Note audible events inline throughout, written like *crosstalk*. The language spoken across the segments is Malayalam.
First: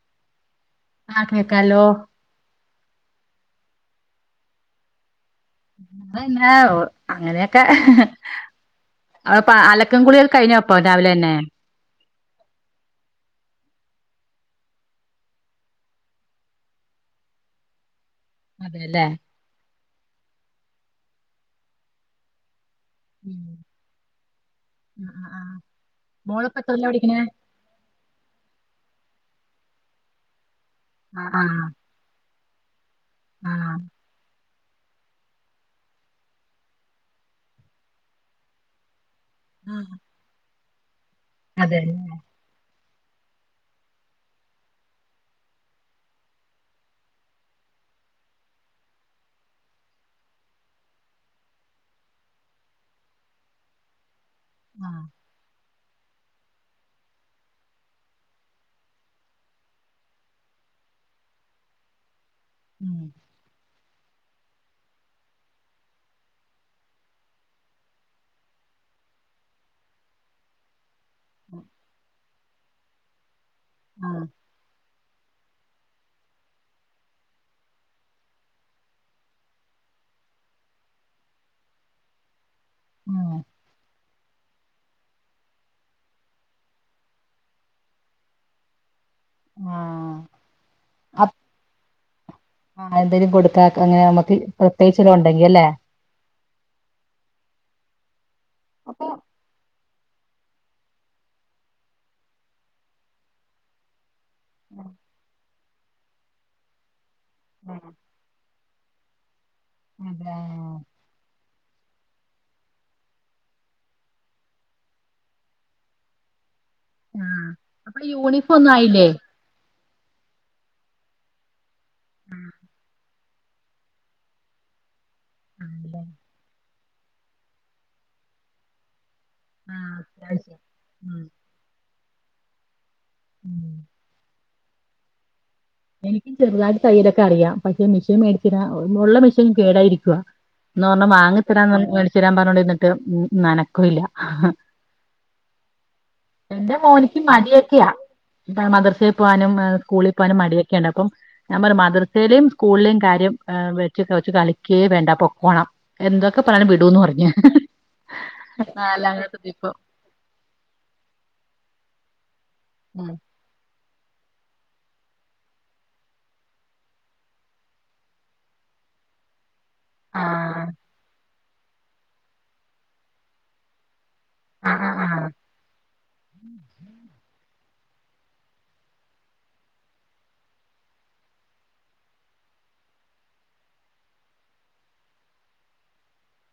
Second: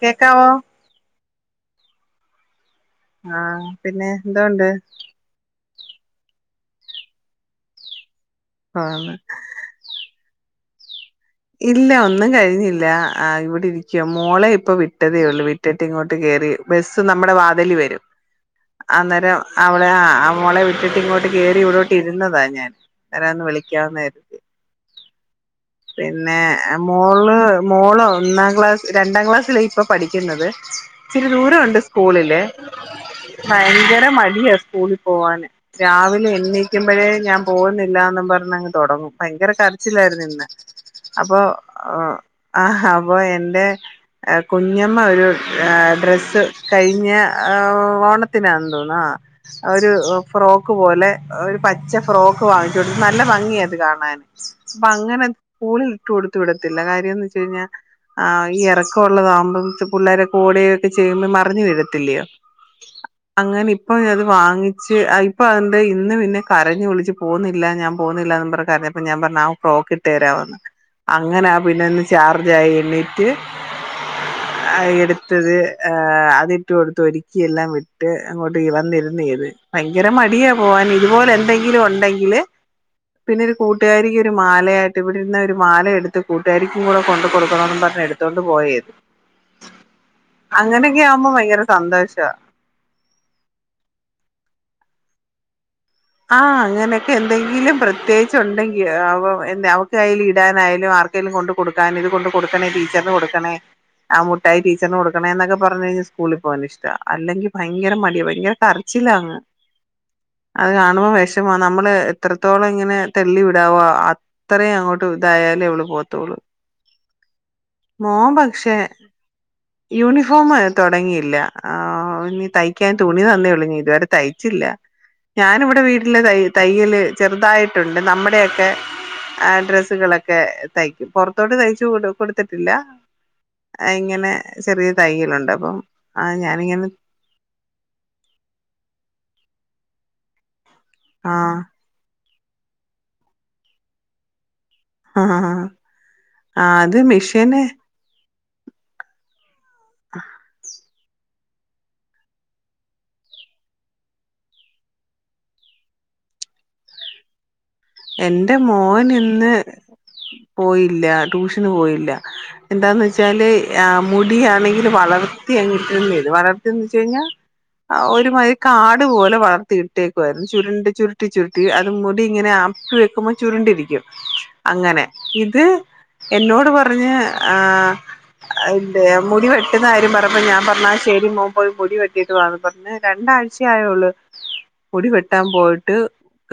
കേക്കാവോ ആഹ് കേക്കാലോ. ആഹ പിന്നെ എന്തോണ്ട് ഇല്ലാ അങ്ങനെയൊക്കെ ആന്ന് ആ ഇപ്പ അലക്കും കുളിയോ കഴിഞ്ഞോ അപ്പം രാവില തന്നെ ഇല്ല ഒന്നും കഴിഞ്ഞില്ല ആ ഇവിടെ ഇര് ക്ക മോളെ ഇപ്പ വിട്ടതേയുള്ളൂ വിട്ടിട്ട് ഇങ്ങോട്ട് കേറി ബസ്സ് നമ്മുടെ വാതില് വരും. അതെല്ലേ അന്നേരം അവിടെ ആ മോളെ വിട്ടിട്ട് ഇങ്ങോട്ട് കേറി ഇവിടോട്ട് ഇരുന്നതാ ഞാൻ. അന്നരരൊന്ന് വിളിക്കാന്ന് കരുതി ഉം ഉം ആഹ് പിന്നെ മോളിപ്പ എത്രയിലാ പഠിക്കണേ മോള് മോള് ഒന്നാം ക്ലാസ് രണ്ടാം ക്ലാസ്സിലാ ഇപ്പൊ പഠിക്കുന്നത് ഇച്ചിരി ആഹ് ദൂരൊണ്ട് സ്കൂളില് ആഹ് ഭയങ്കര മടിയാ സ് സ്കൂളി പോവാന് രാവിലെ എണീക്കുമ്പഴേ ഞാൻ പോകുന്നില്ലാന്നും പറഞ്ഞങ്ങ് തൊടങ്ങും ഭയങ്കര ആഹ് കരച്ചില്ലായിരുന്നു ഇന്ന് അപ്പൊ ആ അതെല്ലേ ആഹ് അപ്പൊ എന്റെ ആഹ് കുഞ്ഞമ്മ ഒരു ഏഹ് ഡ്രസ്സ് കഴിഞ്ഞ ആഹ് ഓണത്തിന് ആ തോനുന്നു ആഹ് അ ഒരു ഫ്രോക്ക് പോലെ ഒരു പച്ച ഫ്രോക്ക് വാങ്ങിച്ചു കൊടുത്ത് നല്ല ഭംഗിയാ അത് കാണാൻ അപ്പൊ ആഹ് അങ്ങനെ സ്കുളിൽ ഇട്ട് കൊടുത്ത് വിടത്തില്ല കാര്യംന്ന് വെച്ച് കഴിഞ്ഞാ ആ ഈ ഇറക്കം ഉള്ളതാകുമ്പോം പിള്ളോരൊക്കെ ഓടികക്കെ ചെയ്യുമ്പോ മറിഞ്ഞു വീഴത്തില്ലയോ ഉം അപ്പൊ അത് വാങ്ങിച്ച് ഇപ്പൊ അതിന്റെ ഇന്ന് പിന്നെ കരഞ്ഞു വിളിച്ച് പോകുന്നില്ല ഞാൻ പോകുന്നില്ലാന്ന് പറ കര ഞ്ഞപ്പോ ഞാൻ പറഞ്ഞ് ആ ഫ്രോക്ക് ഇട്ട് തരാവന്ന് അങ്ങനാ ആ പിന്നെ ഒന്ന് ചാർജ് ആയി എണീറ്റു ആഹ് അ എടുത് ത്തത് ആ അതിട്ട് കൊടുത്ത് ഒരുക്കി എല്ലാം വിട്ട് അങ്ങോട്ട് വന്നിരുന്നേത് ഭയങ്കര മ ടിയാ പോവാൻ ഇതുപോലെ എന്തെങ്കിലും ഉണ്ടെങ്കിൽ ഉം പിന്നെ ഒരു കൂട്ടുകാരിക്ക് ഒരു മാലയായിട്ട് ഇവിടിരുന്ന ഒരു മാല എടുത്ത് കൂട്ടുകാരിക്കും കൂടെ കൊണ്ട് കൊടുക്കണമെന്നും പറഞ്ഞ് എടുത്തോണ്ട് പോയേത് ആഹ് ആവുമ്പോ ഭയങ്കര സന്തോഷവാ ആഹ് എന്തേങ്കിലും കൊടുക്കാ അങ്ങനെ നമ്മക്ക് പ്രത്യേകിച്ച് ഓരോണ്ട് തുടങ്ങിയല്ലേ *unintelligible* ആഹ് അങ്ങനെയൊക്കെ എന്തെങ്കിലും പ്രത്യേകിച്ച് ഉണ്ടെങ്കി അപ്പൊ അവ ന്നേ അവ കയ്യിൽ ഇടാനായാലും ആർക്കെലും കൊണ്ട് കൊടുക്കാൻ ഇത് കൊണ്ട് കൊടുക്കണേ ടീച്ചറിന് കൊടുക്കണേ ആ മുട്ടായി ടീച്ചറിന് കൊടുണേന്നൊക്കെ പറഞ്ഞു കഴിഞ്ഞാൽ സ്കൂളിൽ പോകൻ ഇഷ്ട അല്ലെങ്കി ഭയങ്കര മടിയ ഭയര കര ച്ചിലാങ്ങ് അതാ അത് കാണുമ്പോൾ വിഷമ നമ്മള് എത്രത്തോളം ഇങ്ങനെ തെള്ളിവിടാമോ അത്രയും അങ്ങോട്ടു ഇതായാലും ലെയുള്ളു പോത്തോളു ആഹ് അപ്പൊ മോൻ യൂണിഫോം ഒന്നും പക്ഷേ ആയില്ലേ യൂണിഫോമ് തുടങ്ങിയില്ല ആ ഇനി തയ്ക്കാൻ തു ണി തന്നെ ഉള്ളു ഞാ ഇത് വരെ തയ്ച്ചില്ല ഞാൻ ഇവിടെ വീട്ടില് തയ് തയ് യ്യല് ചെറുതായിട്ടുണ്ട് നമ്മുടെയൊക്കെ ആ ആഹ് ഡ്രസ്സുകളൊക്കെ അത്യാവശ്യം തയ്ക്കും ഉം പൊറത്തോട്ട് തയ്ച്ചു കൊടു കൊടുത്തിട്ടില്ല ഉം ഇങ്ങനെ ചെറിയ തയ്യലുണ്ട് അപ്പം ആ എനിക്ക് ചെറുതായിട്ട് ഞാനിങ്ങനെ തയ്യലൊക്കെ അറിയാം പക്ഷെ മെഷീൻ മേടിച്ചിടാ ഉള്ള മെഷീനും കേടായിരിക്കുവ എന്നാ ഒരെണ്ണം ആ വാങ്ങിത്തരാന്ന് മേടിച്ച് തരാൻ പറഞ്ഞോണ്ടിരുന്നിട്ട് ന്നനക്കമില്ല ആഹ് ആ എന്റെ അത് മോനിക്കും മിഷന് മടിയൊക്കെയാ മദർസേ പോവാനും സ്കൂളി പോവാനും മടിയ ക്കെണ്ട് അപ്പം ഞാൻ പറഞ്ഞ് മദ്രസയിലേം സ്കൂളിലെയും കാര്യം വെച്ച് കളിക്കേ വേണ്ട പൊക്കോണം എന്തൊക്കെ പറഞ്ഞാലും വിടൂന്ന് പറഞ്ഞ് എന്റെ മോൻ ഇന്ന് പോയില്ല ട്യൂഷന് പോയില്ല എന്താന്ന് ഉം വെച്ചാല് ആ മുടിയാണെങ്കിൽ വളർത്തി അങ്ങിട്ടിരുന്നേത് വളർത്തിയെന്ന് വെച്ച് കഴിഞ്ഞാൽ ഒരുമാതി കാട് പോലെ വളർത് ത്തീട്ടേക്കുവായിരുന്നു ആഹ് ചുരുണ്ട് ചുരുട്ടി ചുരുട്ടി അത് മുടി ഇങ്ങനെ ആപ്പി വെക്കുമ്പോൾ ചുരുണ്ടിരിക്കും ആഹ് അങ്ങനെ ആഹ് ആഹ് ഇത് എന്നോട് പറഞ്ഞ് ആഹ് എന്തെ മുടി വെട്ടുന്ന കാര്യം പറഞ്ഞപ്പോ ഞാൻ പറഞ്ഞ് ആ ശെരി മോൻ പോയി മുടി വെട്ടിട്ട് വാന്ന് പറഞ്ഞ് രണ്ടാ ഴ്ച ആയെ ഉള്ള് മുടി വെട്ടാൻ പോയിട്ട്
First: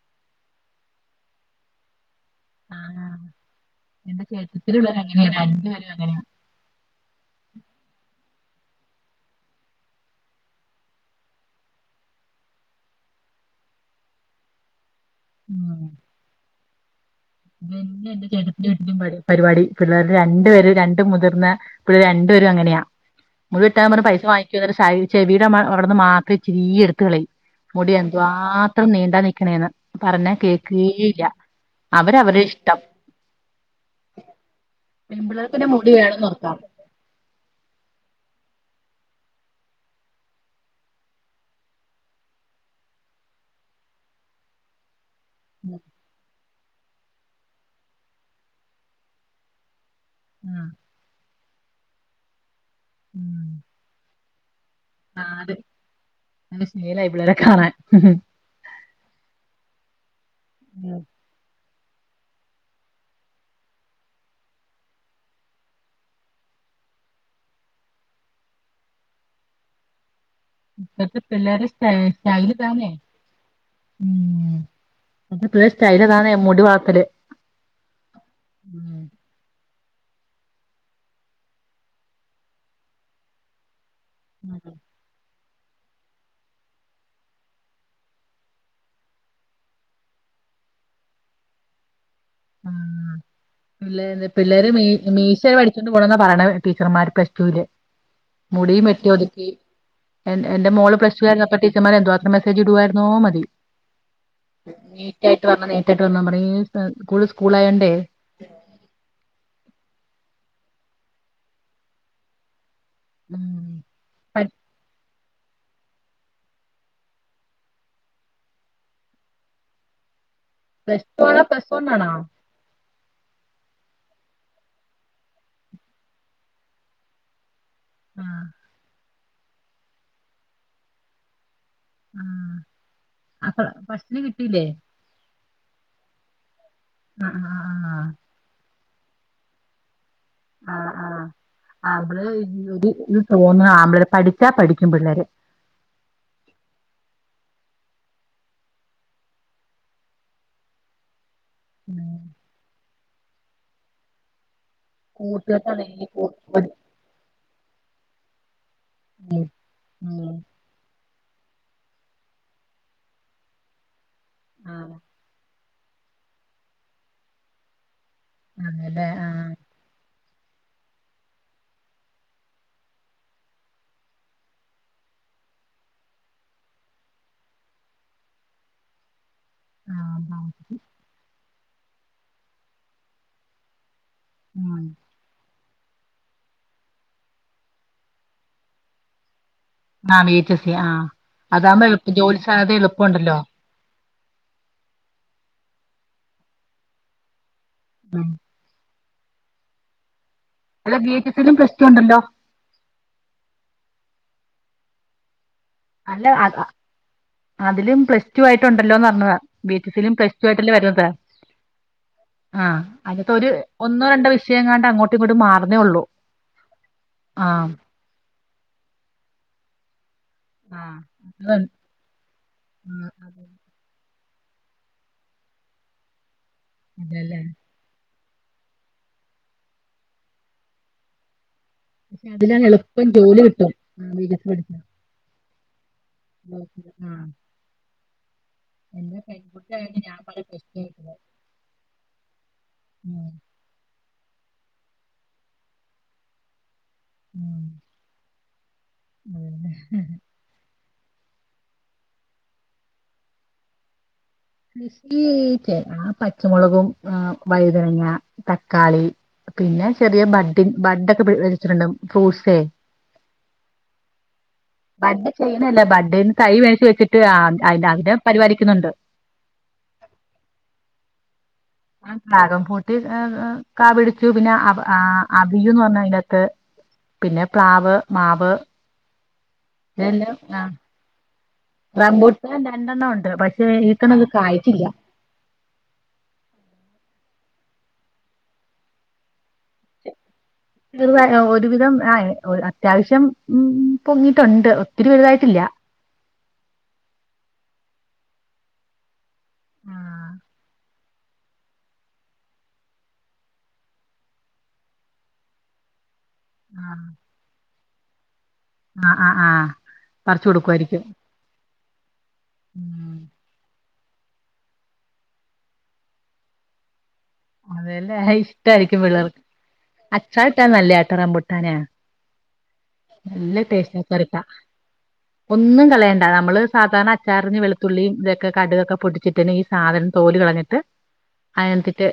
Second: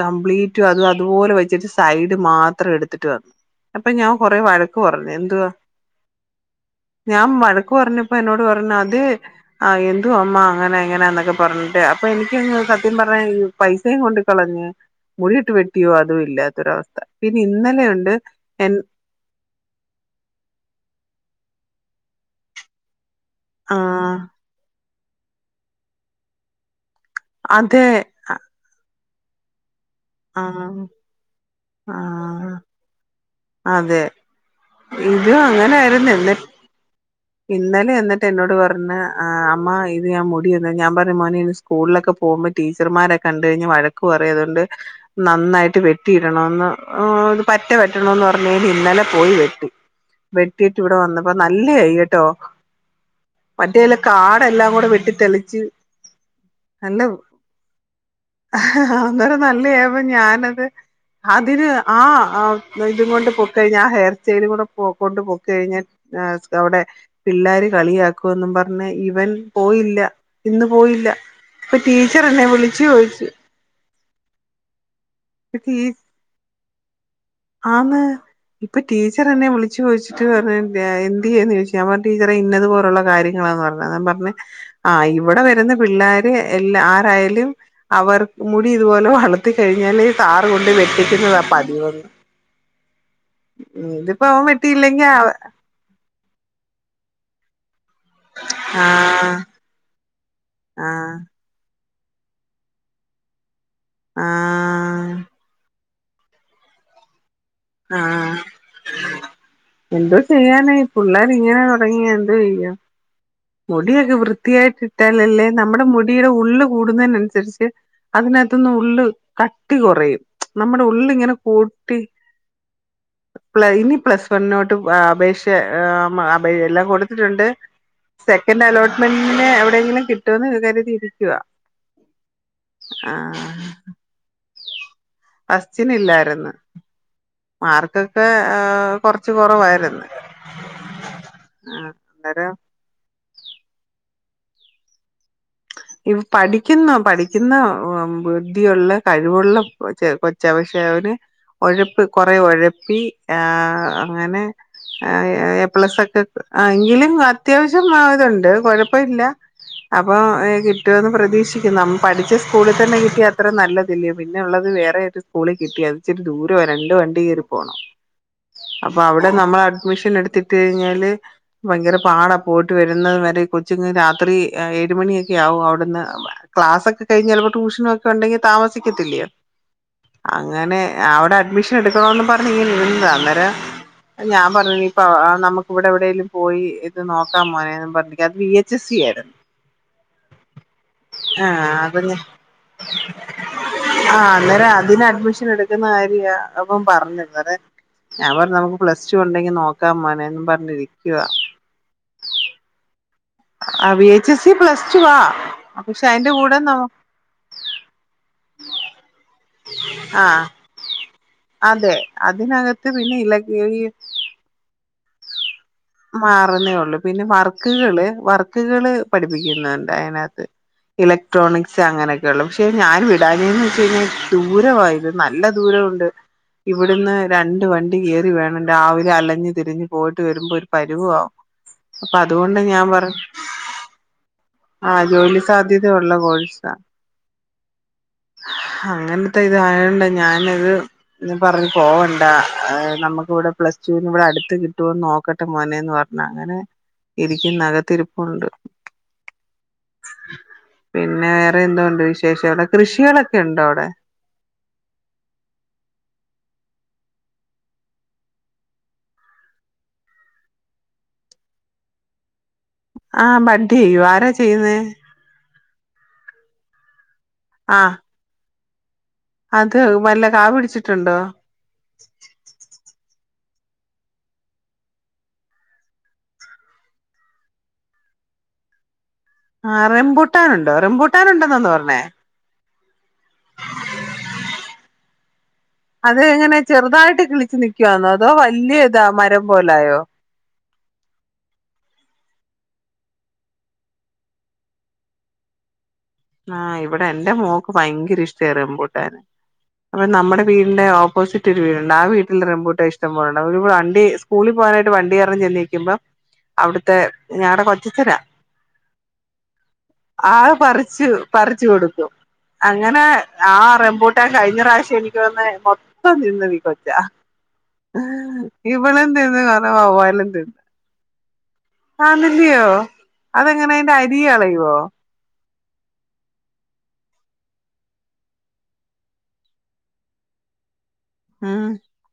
കമ്പ്ലീറ്റും അത് അതുപോലെ വെച്ചിട്ട് സൈഡ് മാത്രം ആഹ് എടുത്തിട്ട് വന്നു അപ്പൊ ഞാൻ എന്റെ കൊറെ ചേട്ടത്തിയുടെ വഴക്ക് പിള്ളേര് പറഞ്ഞു അങ്ങനെയാ എന്തുവാ രണ്ടുപേരും അങ്ങനെയാ. ഞാൻ വഴക്ക് പറഞ്ഞപ്പ എന്നോട് പറഞ്ഞ് അത് എന്തുവാ അമ്മ അങ്ങനെ ഇങ്ങനാന്നൊക്കെ പറഞ്ഞിട്ട് അപ്പൊ എനിക്ക് സത്യം പറഞ്ഞഈ പൈസയും കൊണ്ട് കളഞ്ഞഞ് മുടിയിട്ട് വട്ട ഉം ഇല്ലാത്തൊരവസ്ഥ ഇന്നലെയുണ്ട് എന്റെ എൻ ചട്ട പരിപാടി പിള്ളേർ രണ്ടു പേര് രണ്ട മുതിർന്ന ഇ രണ്ടുേരും അങ്ങനെയാ മുഴുവ വട്ടാൻ പറഞ്ഞ ആഹ് പൈസ വാങ്ങിക്കുവ ചെവിയുടെ അവിടന്ന് മാത്രമേ ഇിരി എടുത്ത കളി അതെ മുടി എന്തു മാത്രം നീണ്ടാ നൽക്കണേന്ന് പറഞ്ഞാ ആഹ് കേക്കയില്ല അവര അവരു ആഹ് ഇഷ്ടം അതെ ഇത് പെൺപിള്ളേർക്ക് പിന്നെ മുടി അങ്ങനൊയിരുന്നു വേണം എന്നി നിർത്താം ഇന്നലെ എന്നിട്ട് എന്നോട് പറഞ്ഞ അമ്മ ഇത് ഞാൻ മുടി വന്ന ഞാൻ പറഞ്ഞു മോന സ്കൂളിലൊക്കെ പോകുമ്പോ ടീച്ചർമാരെ കണ്ട കഴിഞ്ഞ് വഴക്ക് പറയും അതുകൊണ്ട് നന്നായിട്ട് വെട്ടിയിടണന്ന് ഇത് പറ്റ പറ്റണന്ന് പറഞ്ഞ കൽ ഇന്നലെ പോയി വെട്ടി വെട്ടിട്ട് ഇവിടെ വന്നപ്പോ നല്ല വെയിട്ടോ മറ്റേല്ലേ കാടെല്ലാം വെട്ടി അത് തെളിച്ച് നല്ല ശീലായി പിള്ളേരെ കാണാൻ അന്നേരം നല്ലായപ്പോ ഞാനത് ഉം. അതിന് ആ അ ഇതും കൊണ്ട് പോക്കഴിഞ്ഞ ആ ഹെയർ സ്റ്റെലും കൂടെ പോ കൊണ്ട് പോക്കകഴിഞ്ഞ അവടെ പിള്ളാര് കളിയാക്കുന്ന് പറഞ്ഞ് ഇവൻ പോയില്ല ഇന്ന് പോയില്ല ഇപ്പത്തെ പിള്ളേരെ ഇപ്പൊ ടീച്ചറ് എന്നെ സ്റ്റൈല് വിളിച്ച് താനേ ചോയിച്ച് ഉം ഇപ്പളെ സ്റ്റൈല് ഇതാണെ മുടി വളർത്തല് വിളിച്ച് ചോയ്ച്ചിട്ട് പറഞ്ഞ് എന്ത്‌യ്യെന്നു ചോയിച്ചു ഞാൻ പറഞ്ഞ് ടീച്ചറെ ഇന്നത് പോലുള്ള കാര്യങ്ങളാന്ന് പറഞ്ഞ് ത്താനം പറഞ്ഞ് ആ ഇവടെ വ ര്ന്ന പിള്ളേര് എല്ല ആരായാലും അവർ മുടി ഇതുപോലെ വളർത്തി കഴിഞ്ഞാല് താറ് കൊണ്ട് വെട്ടിക്കുന്നതാ പതിവ് ഉം പിള്ളേര് അവൻ പിള്ളേര് മീ വെട്ടിയില്ലെങ്കി ആ മീശ വടിച്ചോണ്ട് പോണ്‌ന്നാ പറയ്ണ ടീച്ചറ്മാര് പ്ലസ് ടുല് മുടിയും ആ വെട്ടി ഒതുക്കി എൻ എന്റെ ആ മോള് പ്ലസ് ടു കഴിഞ്ഞപ്പോ ടി ച്ചറ്മാര് എന്തോ മാത്രം മെസ്സേജിട് വായിരുന്നോ മതി ആ നീറ്റായിട്ട് വരണം നീ റ്റായിട്ട് വന്നാപറിം ഏ സ്കൂള് സ്കൂളായോണ്ടേ ആ എന്ത്‌ ചെയ്യാനേ പിള്ളേര് ഇങ്ങനെ തോടങ്ങിയ എന്തോയെയ്യും ഉം മുടിയൊക്കെ വൃത്തിയായിട്ട് ഇട്ടാ ലല്ലേ നമ്മടെ മുടിയുടെ ഉള്ള് കൂടുന്നേനനുസരിച്ച് അതിനത്ത് ന്ന് ഉള്ള് കട്ടി കൊറയും നമ്മുടെ പ്ലസ് ടു ഉള്ളിങ്ങനെ ആണോ പ്ലസ് വൺ കൂട്ടി ആണോ പ്ല ഇനി പ്ലസ് വണ്ണിനോട്ട് അപേക്ഷ അപ എല്ലാം കൊട്ത്തിട്ടുണ്ട് ആഹ് സെക്കൻഡ് അലോട്ട്മെന്റിന് എവിടെങ്കിലും കിട്ടുവേന്ന് കര്തിരിക്കുവാ ആ അപ്പോ ഫസ്റ്റില് കിട്ടില്ലേ ഫസ്റ്റിനില്ലായിര്ന്നു ആഹ് ആഹ് മാർക്കൊക്കെ കൊറച്ച് കൊറവായിര്ന്ന് ആ ആഹ് ആബള് അന്നേരം *unintelligible* തോന്നാ ആമ്പളര് പഠിച്ചാ പഠിക്കും പിള്ളേര് ഉ ഇ പഠിക്കുന്ന പഠിക്കുന്ന ബുദ്ധിയുള്ള കഴിവുള്ള കൊച്ച കൊച്ചാ പക്ഷെ അവ ന് ഒഴപ്പ് കൊറേ ഒഴപ്പി ഏ അങ്ങനെ എ എ കൂട്ടുകെട്ടാണെങ്കി പ്ലസൊക്കെ കൂട്ട് എങ്കിലും അത്യാവശ്യം മാ ഇതുണ്ട് കൊഴ പ്പ ഇല്ല ഉം അപ്പൊ ഉം കിട്ടോന്ന് പ്ര തീക്ഷിക്കുന്നു അവന് പഠിച്ച സ്കൂളിൽ തന്നെ കിട്ടിയ അത്രേ നല്ലതല്ലേ പിന്നെള്ളത് ആഹ് വേറെ ഏത് സ്കൂളി കിട്ടി അത്ച്ചിരി ദൂരാ രണ്ട് വണ്ടി കേറി പോണം അപ്പൊ അതേല്ലേ അവിടെ ആഹ് നമ്മള് അഡ്മിഷനെട്ത്ത് ത്ത് കഴിഞ്ഞാല് ഭയങ്കര പാടാ പോയിട്ട് വരുന്നത് വരെ ഈ കൊച്ച്ങ്ങൾ രാത്രി എ ട്ട് മണിയൊക്കെ ആവും അവിടുന്ന് ക്ലാസൊക്കെ കഴിഞ്ഞ് ചെലപ്പോ ട്യൂഷനൊക്കെണ്ടെങ്കി താമസിക്കത്തില്ല്യോ ആഹ് അതാണ് അങ്ങനെ അവിടെ അഡ്മിഷൻ എടുക്കണോന്ന് പറഞ്ഞ് ഇങ്ങനെ ഇരുന്നതാ അന്നേരം ഞാൻ പറഞ്ഞ് ഉം ഇപ്പ നമ് ക്ക് ഇവിടെ എവിടേലും പോയി ഇത് നോക്കാ മോനേന്ന് പറഞ്ഞ് അത് വി എച്ച് എസ്സി ആയിരുന്നു ആ വി എച്ച് സി ആ ആഹ് അതാവുമ്പോ എളുപ്പം ജോലി സാധ്യത എളുപ്പണ്ടല്ലോ ആ അന്നേരം അതിന് അഡ്മിഷനെട്ക്കുന്ന കാര്യ അവൻ പറഞ്ഞത് അതാ ഉം അവർ നമുക്ക് പ്ലസ് ടുണ്ടെങ്കി നോക്കാ മോനേന്ന് അല്ല വി എച്ച് സിയിലും പ്ലസ് ടു ഉണ്ടല്ലോ ആ വി എച്ച് എസി പ്ലസ് ടുവാ പക്ഷെ അല്ല അയിന്റെ അ കൂടെ അ- നമ അതിലും പ്ലസ് ടു ആയിട്ട് ഉണ്ടല്ലോന്ന്റ്ഞ്ഞതാ ബി എച്ച് സിയിലും ആ പ്ലസ് ടു ആയിട്ട്ല്ലേ വരു അത്രേ അതെ ആ അതിനകത്ത് പിന്നെ ഇല അതിനത്തൊര് ഈ ഒന്നോ രണ്ടോ വിഷയങ്ങാണ്ട് അങ്ങോട്ടും ഇങ്ങോട്ടും മാ മാറുന്നേ ഒള്ളു പിന്നെ വർക്ക്കള് വർക്ക്കള് പഠിപ്പിക്കുന്നുണ്ട് അതിനതിന ത്ത് ആഹ് അത് ഇലക്ട്രോണിക്സ് അങ്ങനെയൊക്കെള്ള പക്ഷെ ഞാൻ ആഹ് അതെ വിടാഞ്ഞേന്ന് വെച്ച്ഴിഞ്ഞാ ദൂരവാ ഇത് നല്ല ദൂരമുണ്ട് ഇവിടുന്ന് അതെല്ലേ രണ്ട് വണ്ടി കേ റി വേണം രാവിലെ അലഞ്ഞ് തിരിഞ്ഞ് പോയിട്ട് വരുമ്പോ ഒരു പരുവവാവും. പക്ഷെ അതിലാണ് എളുപ്പം ജോലി കിട്ടും *unintelligible* ആ ജോലി സാധ്യതയുള്ള കോഴ്സാ ആഹ് എന്റെ അങ്ങനത്തെ പെൺകുട്ടി ആയോണ്ട് ഇതയാണ്ട ഞാൻ പല ഞാന പ്രശ്നാ ഇത് പറഞ്ഞു പോകണ്ട ഉം നമ്മുക്കിവിടെ പ്ലസ് ടു ഇവിടെ അടുത്ത് കിട്ടുമോന്ന് നോക്കട്ടെ മോനേന്ന് പറഞ്ഞ അങ്ങനെ എനിക്ക്ന്ന കത്തിരിപ്പുണ്ട് ഉം പിന്നെ വേറെ എന്തോണ്ട് വിശേഷം. അവിടെ കൃഷികളൊക്കെ ഉണ്ടോ അവിടെ. കൃഷി ആ പച്ചമുളകും ആ വഴുതനങ്ങ, തക്കാളി, പിന്നെ ചെറിയ ബഡ് ബഡ് ഒക്കെ വെച്ചിട്ടുണ്ട് ഫ്രൂട്ട്സെ ആ ബഡി ചെയ്യു ആരാ ചെയ്യുന്നേ ബഡ് ചെയ്യുന്നല്ല ബഡന്ന് തൈ മേടിച്ച് വെച്ചിട്ട് അ ആഹ് അതിനം പരിപാലിക്കുന്നുണ്ട്. അത് വല്ല കാ പിടിച്ചിട്ടുണ്ടോ. ആ ഡ്രാകം പൂട്ട് ആ ആ ക പിടിച്ചു പിന്നെ ആ അവിയന്ന് പറഞ്ഞ അതിന്റെകത്ത് പിന്നെ പ്ലാവ്, മാവ് ആ റെംമ്പൂട്ടാൻ ഉണ്ടോ റംബൂട്ടാനണ്ടോ റബൂട്ട രണ്ടെണ്ണം ഉണ്ട്. പക്ഷെ എക്കണം അത് കായിച്ചില്ല. അത് എങ്ങനെ ചെറുതായിട്ട് കിളിച്ച് നിക്കുവാന്നോ അതോ വലിയ ഇതാ മരം പോലായോ. ചെറുതായി ഒരുവിധം ആ അത്യാവശ്യം ഉം പൊങ്ങിയിട്ടുണ്ട്. ഒത്തിരി വെലുതായിട്ടില്ല. ആഹ് ഇവിടെ എന്റെ മോക്ക് ഭയങ്കര ഇഷ്ടമാ റമ്പൂട്ടാന്. ആ അപ്പൊ നമ്മുടെ വീടിന്റെ ഓ പോസിറ്റ് ഒരു വീട്ണ്ട്. ആ വീട്ടിലെ റംബൂട്ട ഇഷ്ട പോലണ്ട്, ഒരു വണ്ടി സ്കൂളിൽ പോനായിട്ട് വണ്ടി കറന്ന് ചെന്നിക്കുമ്പം അവിടുത്തെ ഞടെ കൊച്ചച്ചനാ ആ ആ ആ പറിച്ച് കൊടുക്കുവായിരിക്കും. ച്ച് പറിച്ച് കൊടുക്കും അങ്ങനെ ഉം ആ റംബു ട്ട കഴിഞ്ഞ പ്രാവശ്യം എനിക്ക് വന്ന് മൊത്തം തിന്ന് നീ കൊച്ച അനല്ല ഇഷ്ട ആരിക്കും ഇവളും പിള്ളേർക്ക് അച്ചാറ്ട്ടാ നല്ല റമ്പൂട്ടാന്. ആന്നില്ലയോ അതെങ്ങനെ അതിന്റെ അരി അച്ചാറിട്ടാ കളയുവോ. ഒന്നും കളയണ്ട നമ്മള് സാധാരണ അച്ചാറിന് വെളുത്തുള്ളിയും ഇതൊക്കെ കടുകൊക്കെ പൊട്ടിച്ചിട്ടിന് ഈ സാധനം തോലും കളഞ്ഞിട്ട് ഉം അതിനത്തിട്ട്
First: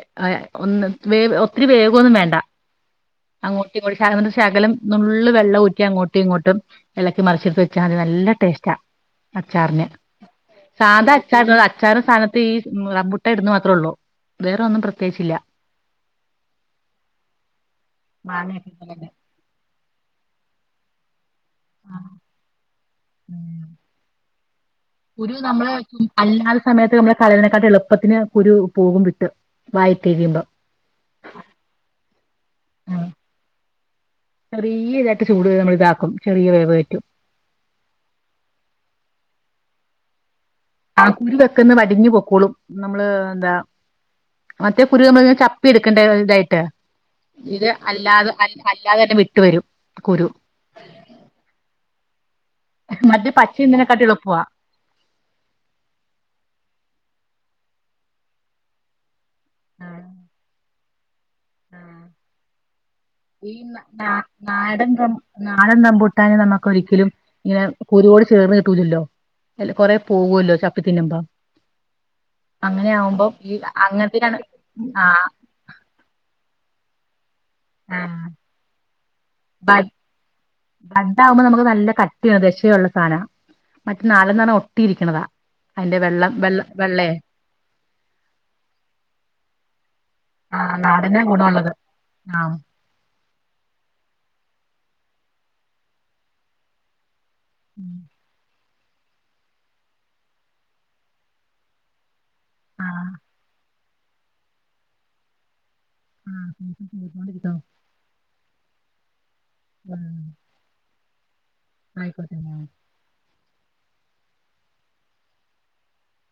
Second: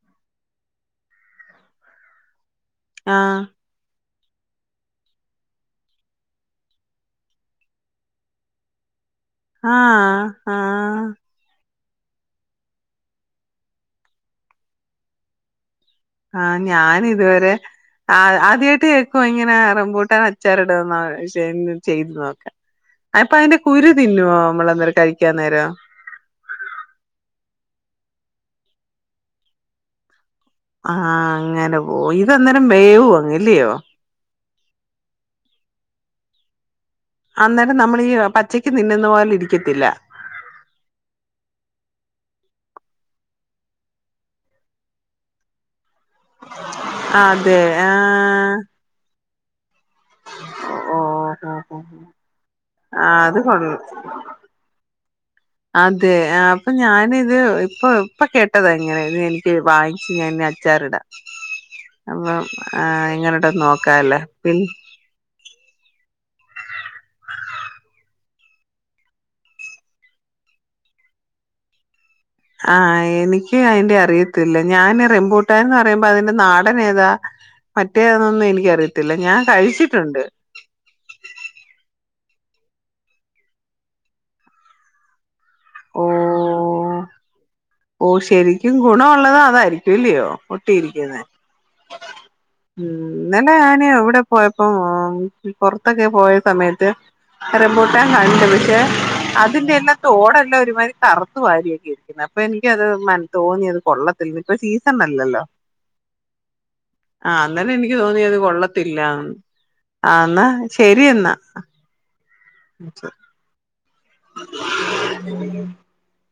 ഒന്ന് വേ ഒത്തിരി വേവൊന്നും വേണ്ട. ആഹ് അങ്ങോട്ട് ഇങ്ങോ ശകലം നുള്ള് വെള്ള ഊറ്റി അങ്ങോട്ടും ഇങ്ങോട്ടും ഇലക്കി മറിച്ചിട്ട് വെച്ചാൽ മതി നല്ല ടേസ്റ്റാ. അച്ചാറിന്, ആഹ് ആഹ് സാധാ അച്ചാറിട അച്ചാറ് സ്ഥാനത്ത് ഈ റബ്ബുട്ട ഇടന്ന് മാത്രേ ഉള്ളൂ. വേറെ ഒന്നും പ്രത്യേകിച്ചില്ല. ആ ഞാന് ഇതുവരെ ആ മാങ്ങയൊക്കെ ആദ്യമായിട്ട് പോലെന്നെ കേക്കുവാ ഇങ്ങനെ റംപൂട്ടാൻ അച്ചാറി ടും നോ ചെയ് ചെയ്തുനോക്ക, അപ്പ അതിന്റെ കുരു തിന്നോ ഒരു നമ്മളെ അല്ലാത്ത സമയത്ത് നമ്മുടെ കലനെക്കാട്ട എള് പ്പത്തിന് കുരു പോകും വിട്ട് വായിത്തേക്കിയുമ്പം. ആഹ അങ്ങനെ പോ ഇതനേരം ഉം. വേവ് അങ്ങല്ലയോ ചെറിയ ഇതായിട്ട് ചൂട് നമ്മൾ ഇതാക്കും ചെറിയ വേവ പറ്റും. അന്നേരം നമ്മളീ പച്ചക്ക് തിന്നുന്ന പോലല ഇരിക്കത്തില്ല. കുരു വെക്കന്ന് വടിഞ്ഞ് പൊക്കോളും നമ്മള് എന്താ മറ്റേ കുരൂ നമ്മൾ ചപ്പി ഇടു ണ്ടെ ഇതായിട്ട് അതെ ഇത് ആ അല്ലാതെ അല്ലാതെ തന്നെ വിട്ട് വരും. കുരു ഓ ഓ ആഹ മറ്റേ അത് പച്ച കൊള്ളാ തിന്നുന്നതിനെക്കാട്ടി എളുപ്പവാ അതെ അപ്പൊ ഞാനിത് ഇപ്പ ഇപ്പൊ കേട്ടത എങ്ങനെയക്ക് വാങ്ങിചു ഞാൻന്നെ അച്ചാറിടാം അപ്പം ആ ഇങ്ങനട്ടോ ഈ നോക്കാല്ലേ പിൻ ആടം റമ്പൂട്ടെ നമുക്ക് ഒരിക്കലും ഇങ്ങനെ കുരുടി ചേർന്ന് കിട്ടൂലല്ലോ അല്ല കൊറെ പോകല്ലോ ചപ്പി തിന്നുമ്പ ആ എനിക്ക് അതിന്റെ അങ്ങനത്തെക്കാണ് അറിയത്തില്ല ഞാൻ ആഹ് റെമ്പൂട്ടന്ന് പറയുമ്പോ അതിന്റെ നാട ടനെതാ ആഹ് മറ്റേന്നൊന്നും എനിക്കറിയത്തില്ല ഞാൻ ബ കഴിച്ചിട്ടുണ്ട് ദശ ഉള്ള സാധന മറ്റ നാടൻ ന്ന് പറഞ്ഞ ഒട്ടിയിരിക്കണതാ അതിന്റെ ഓ വെള്ളം വെള്ള വെള്ളയെ ഓ ശരിക്കും ഗുണം ഉള്ളത് അതായിരിക്കും ല്ലയോ ആഹ് ഒട്ടിയിരിക്കുന്ന നാടനാ ഗുണമുള്ളത് ആഹ് ഉ ഇന്നലെ ഞാന് ഇവിടെ പോയപ്പോം പുറത്തൊക്കെ പോയ സമയത്ത് റെബോട്ടാൻ കാണ്ട് പക്ഷെ അതിന്റെ എല്ലാം തോടല്ലാം ഒരുമാതിരി കറുത്ത് വാരിയൊക്കെ ഇരിക്കുന്നു അപ്പൊ എനിക്കത് ആഹ് മ തോന്നിയത് കൊള്ളത്തിപ്പ സീസൺല്ലല്ലോ ആ ആഹ് അന്നെ എനിക്ക് തോന്നിയത് കൊള തില്ല ആ എന്നാ ശരി എന്ന ആയിക്കോട്ടെന്ന ഉ